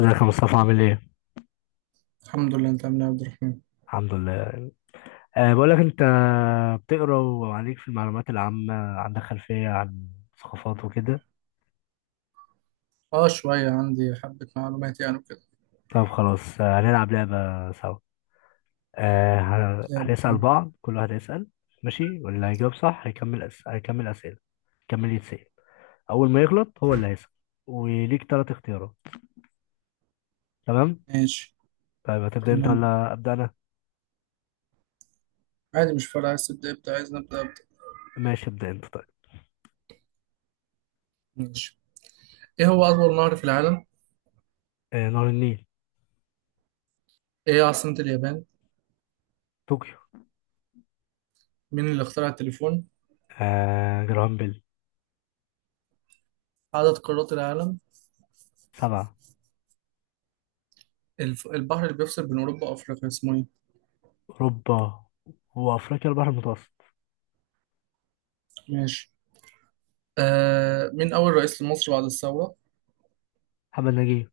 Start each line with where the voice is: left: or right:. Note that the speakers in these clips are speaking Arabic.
left: ازيك يا مصطفى عامل ايه؟
right: الحمد لله. انت عامل ايه يا عبد الرحمن؟
left: الحمد لله. بقول لك انت بتقرا وعليك في المعلومات العامة، عندك خلفية عن ثقافات وكده.
right: اه، شوية، عندي حبة معلومات يعني وكده.
left: طب خلاص، هنلعب لعبة سوا.
right: زي
left: هنسأل بعض، كل واحد هيسأل. ماشي، واللي هيجاوب صح هيكمل هيكمل أسئلة، هيكمل يتسأل. أول ما يغلط هو اللي هيسأل، وليك تلات اختيارات. تمام؟
right: ماشي.
left: طيب هتبدأ انت
right: تمام.
left: ولا أبدأ أنا؟
right: عادي، مش فارقة، عايز تبدأ ابدأ، عايز نبدأ ابدأ.
left: ماشي ابدأ انت طيب.
right: ماشي. ايه هو أطول نهر في العالم؟
left: نهر النيل.
right: ايه هي عاصمة اليابان؟
left: طوكيو.
right: مين اللي اخترع التليفون؟
left: جرامبل.
right: عدد قارات العالم؟
left: سبعة.
right: البحر اللي بيفصل بين أوروبا وأفريقيا اسمه ايه؟
left: أوروبا وأفريقيا البحر المتوسط.
right: ماشي. مين أول رئيس لمصر بعد الثورة؟
left: محمد نجيب.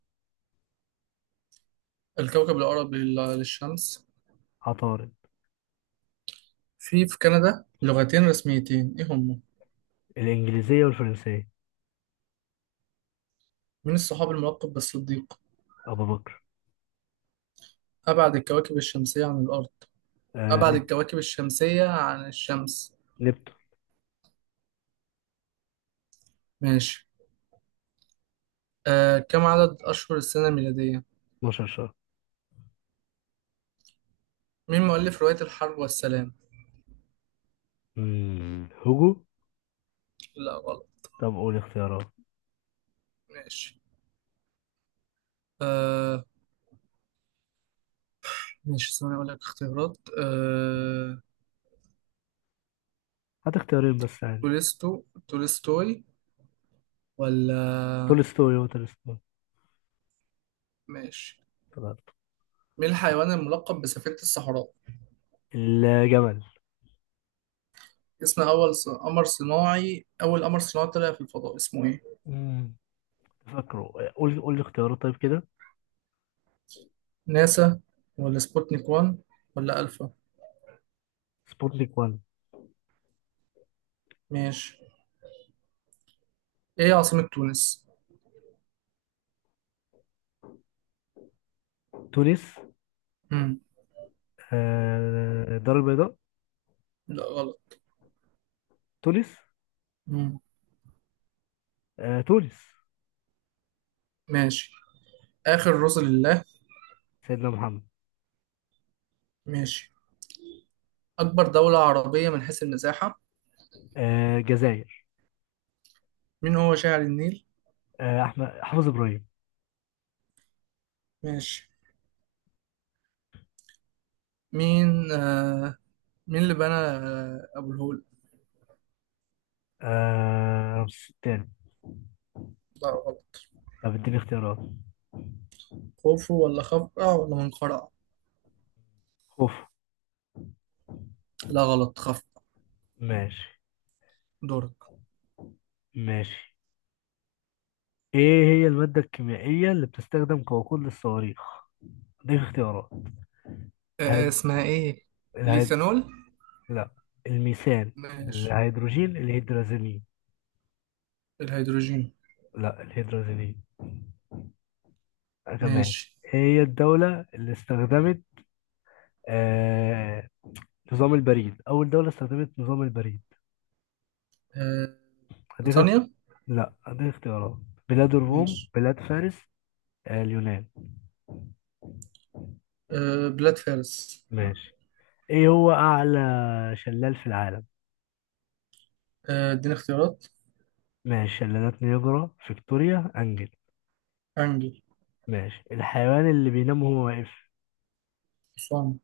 right: الكوكب الأقرب للشمس؟
left: عطارد.
right: في كندا لغتين رسميتين، ايه هما؟
left: الإنجليزية والفرنسية.
right: مين الصحاب الملقب بالصديق؟
left: أبو بكر.
right: أبعد الكواكب الشمسية عن الأرض؟
left: آه
right: أبعد
left: نب...
right: الكواكب الشمسية عن الشمس؟
left: نبتو.
right: ماشي. كم عدد أشهر السنة الميلادية؟
left: 12 شهر.
right: مين مؤلف رواية الحرب والسلام؟
left: هوجو.
right: لا، غلط.
left: طب قول اختيارات.
right: ماشي. آه. ماشي، ثواني أقول لك اختيارات.
left: هات اختيارين بس يعني.
right: تولستوي ولا؟
left: تولستوي هو تولستوي.
right: ماشي.
left: طلعت.
right: مين الحيوان الملقب بسفينة الصحراء؟
left: الجمل.
right: اسم أول قمر صناعي، أول قمر صناعي طلع في الفضاء اسمه إيه؟
left: مم. فاكره، قول لي اختيارات طيب كده.
right: ناسا، ولا سبوتنيك 1، ولا ألفا؟
left: سبوتنيك 1.
right: ماشي. إيه عاصمة تونس؟
left: تونس.
right: مم.
left: الدار البيضاء.
right: لا، غلط.
left: تونس.
right: مم.
left: تونس.
right: ماشي. آخر رسل الله؟
left: سيدنا محمد.
right: ماشي. أكبر دولة عربية من حيث المساحة؟
left: الجزائر.
right: مين هو شاعر النيل؟
left: احمد حافظ ابراهيم.
right: ماشي. مين آه مين اللي بنى أبو الهول؟
left: رمسيس الثاني.
right: لا، غلط.
left: طب اديني اختيارات.
right: خوفو ولا خفرع ولا منقرع؟
left: خوف.
right: لا، غلط، خفرع.
left: ماشي.
right: دورك.
left: ماشي، ايه هي المادة الكيميائية اللي بتستخدم كوقود للصواريخ؟ دي اختيارات. هيد...
right: اسمها إيه؟
left: الهيد...
right: الإيثانول.
left: لا الميثان.
right: ماشي.
left: الهيدروجين الهيدرازيلين.
right: الهيدروجين.
left: لا الهيدرازيلين. تمام.
right: ماشي.
left: إيه هي الدولة اللي استخدمت آه... نظام البريد؟ أول دولة استخدمت نظام البريد.
right: آه،
left: هديك
right: بريطانيا.
left: لا هديك اختيارات. بلاد الروم،
right: ماشي.
left: بلاد فارس. اليونان.
right: آه، بلاد فارس.
left: ماشي. ايه هو أعلى شلال في العالم؟
right: آه، اديني اختيارات.
left: ماشي، شلالات نياجرا، فيكتوريا، أنجل.
right: أنجل.
left: ماشي، الحيوان اللي بينام وهو واقف.
right: حصان.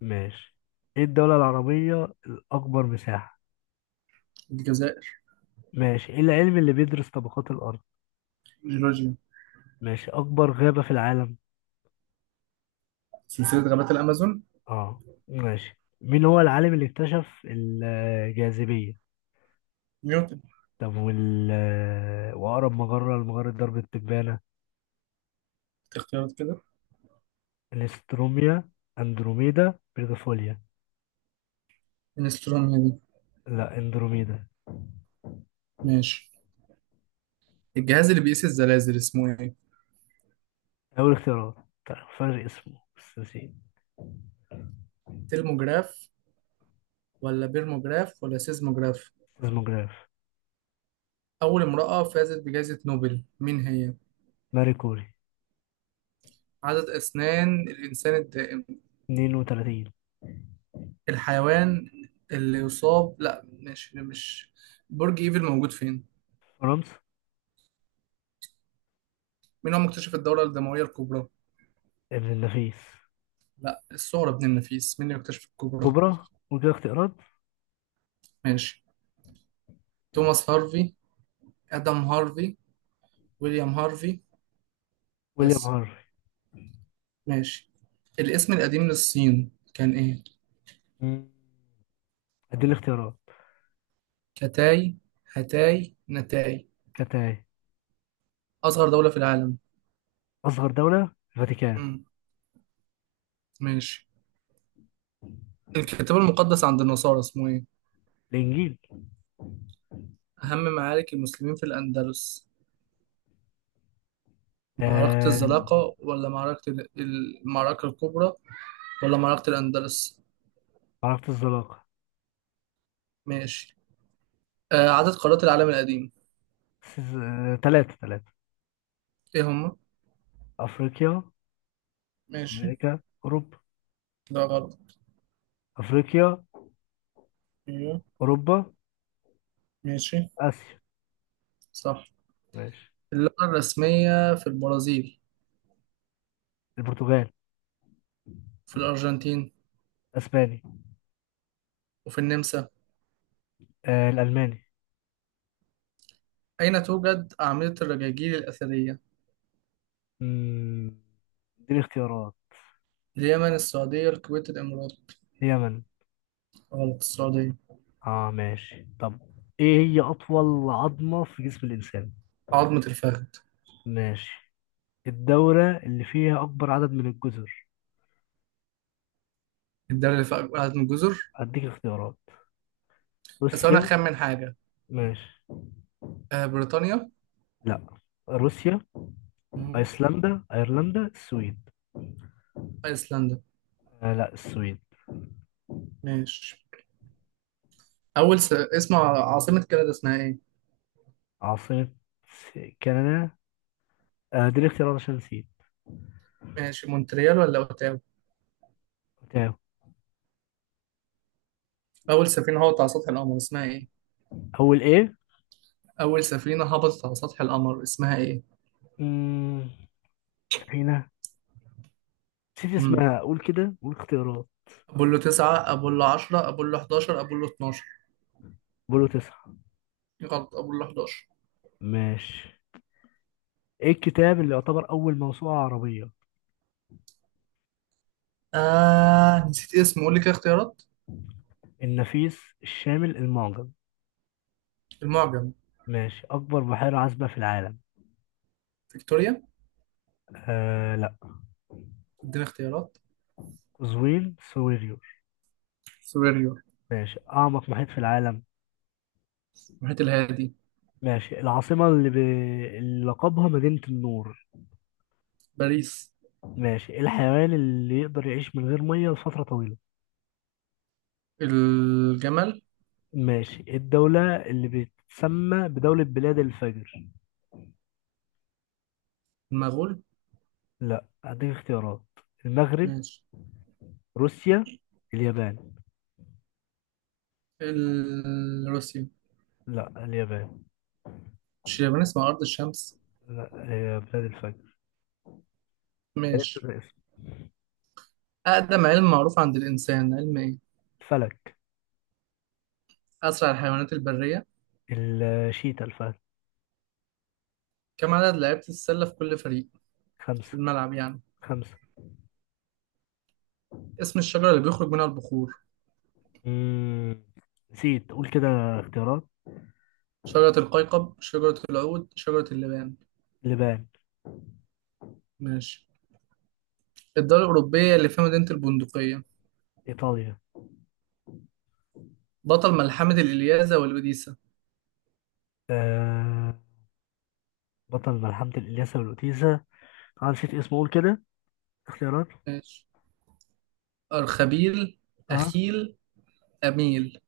left: ماشي، ايه الدولة العربية الأكبر مساحة؟
right: الجزائر.
left: ماشي، ايه العلم اللي بيدرس طبقات الأرض؟
right: جورجيا.
left: ماشي، أكبر غابة في العالم.
right: سلسلة غابات الأمازون.
left: اه ماشي، مين هو العالم اللي اكتشف الجاذبية؟
right: نيوتن.
left: طب وأقرب مجرة لمجرة درب التبانة.
right: اختيارات كده.
left: الاستروميا، أندروميدا، بيرغفوليا.
right: انستروم دي.
left: لا أندروميدا.
right: ماشي. الجهاز اللي بيقيس الزلازل اسمه ايه؟
left: أول اختيارات. طيب، فرق اسمه بس نسيت.
right: ترموجراف ولا بيرموجراف ولا سيزموجراف؟
left: سيزموجراف.
right: اول امرأة فازت بجائزة نوبل مين هي؟
left: ماري كوري.
right: عدد اسنان الانسان الدائم؟
left: 32.
right: الحيوان اللي يصاب، لا ماشي مش. برج ايفل موجود فين؟
left: فرنسا.
right: مين هو مكتشف الدورة الدموية الكبرى؟
left: ابن النفيس.
right: لا، الثغرة بن النفيس، مين اللي اكتشف الكبرى؟
left: كوبرا، ودي اختيارات.
right: ماشي. توماس هارفي، ادم هارفي، ويليام هارفي،
left: ويليام
right: بس.
left: هنري.
right: ماشي. الاسم القديم للصين كان إيه؟
left: مم. ادي الاختيارات.
right: كتاي، هتاي، نتاي؟
left: كانت.
right: أصغر دولة في العالم؟
left: اصغر دولة الفاتيكان.
right: مم. ماشي. الكتاب المقدس عند النصارى اسمه إيه؟
left: الانجيل.
right: أهم معارك المسلمين في الأندلس؟ معركة
left: آه...
right: الزلاقة، ولا المعركة الكبرى، ولا معركة الأندلس؟
left: عرفت الزلاقة.
right: ماشي. عدد قارات العالم القديم؟
left: ثلاثة ثلاثة.
right: إيه هما؟
left: افريقيا.
right: ماشي.
left: امريكا. اوروبا.
right: ده غلط.
left: افريقيا.
right: أيوه.
left: اوروبا.
right: ماشي.
left: اسيا.
right: صح.
left: ماشي.
right: اللغة الرسمية في البرازيل؟
left: البرتغال.
right: في الأرجنتين؟
left: اسباني.
right: وفي النمسا؟
left: الالماني.
right: أين توجد أعمدة الرجاجيل الأثرية؟
left: مم، دي الاختيارات.
right: اليمن، السعودية، الكويت، الإمارات؟
left: اليمن.
right: غلط، السعودية.
left: اه ماشي طب، ايه هي اطول عظمة في جسم الانسان؟
right: عظمة الفخذ.
left: ماشي، الدولة اللي فيها أكبر عدد من الجزر.
right: الدولة اللي فيها أعظم جزر.
left: هديك اختيارات.
right: بس أنا
left: روسيا.
right: أخمن حاجة.
left: ماشي.
right: آه، بريطانيا.
left: لا روسيا.
right: مم.
left: أيسلندا، أيرلندا، السويد.
right: أيسلندا.
left: لا السويد.
right: ماشي. اسم عاصمة كندا اسمها إيه؟
left: عاصمة كندا. دي الاختيارات عشان نسيت.
right: ماشي، مونتريال ولا أوتاوا؟
left: تمام.
right: أول سفينة هبطت على سطح القمر اسمها إيه؟
left: أول إيه؟
right: أول سفينة هبطت على سطح القمر اسمها إيه؟
left: مم، سفينة. نسيت
right: مم.
left: اسمها، قول كده قول اختيارات.
right: أبولو 9، أبولو 10، أبولو 11، أبولو 12؟
left: بولو 9.
right: غلط، أبولو 11.
left: ماشي. إيه الكتاب اللي يعتبر أول موسوعة عربية؟
right: آه، نسيت اسمه، قول لي كده اختيارات.
left: النفيس، الشامل، المعجم.
right: المعجم.
left: ماشي، أكبر بحيرة عذبة في العالم.
right: فيكتوريا.
left: لا.
right: ادينا اختيارات.
left: قزوين، سويري.
right: سوبريور.
left: ماشي، أعمق محيط في العالم.
right: المحيط الهادي.
left: ماشي، العاصمة اللي لقبها مدينة النور.
right: باريس.
left: ماشي، الحيوان اللي يقدر يعيش من غير مية لفترة طويلة.
right: الجمل.
left: ماشي، الدولة اللي بتسمى بدولة بلاد الفجر.
right: المغول.
left: لا هديك اختيارات. المغرب.
right: ماشي.
left: روسيا. اليابان.
right: روسيا.
left: لا اليابان.
right: مش اليابان اسمها أرض الشمس؟
left: لا هي بلاد الفجر. عرفت
right: ماشي.
left: الاسم.
right: أقدم علم معروف عند الإنسان علم إيه؟
left: الفلك.
right: أسرع الحيوانات البرية؟
left: الشيتا الفلك.
right: كم عدد لعيبة السلة في كل فريق؟ في
left: خمسة.
right: الملعب يعني.
left: خمسة.
right: اسم الشجرة اللي بيخرج منها البخور؟
left: مم. نسيت، قول كده اختيارات.
right: شجرة القيقب، شجرة العود، شجرة اللبان؟
left: لبنان.
right: ماشي. الدولة الأوروبية اللي فيها مدينة البندقية؟
left: إيطاليا.
right: بطل ملحمة الإلياذة والأوديسة؟
left: آه. بطل ملحمة الإلياسة والأوتيسة، أنا نسيت اسمه قول كده اختيارات.
right: ماشي. أرخبيل،
left: ها.
right: أخيل، أميل؟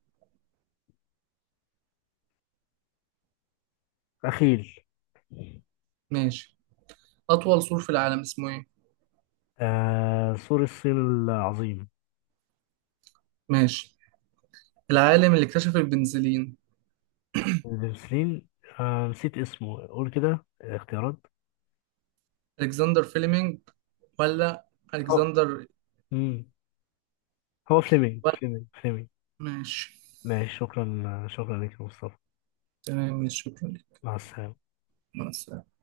left: أخيل.
right: ماشي. أطول سور في العالم اسمه إيه؟
left: سور الصين العظيم.
right: ماشي. العالم اللي اكتشف البنزلين؟
left: السليم. نسيت اسمه قول كده اختيارات.
right: ألكسندر فيلمينج، ولا
left: هو.
right: ألكسندر،
left: مم. هو فليمنج،
right: ولا؟
left: فليمنج.
right: ماشي.
left: ماشي، شكرا لك يا مصطفى.
right: تمام، ماشي، شكرا لك.
left: مع السلامة.
right: مع السلامة.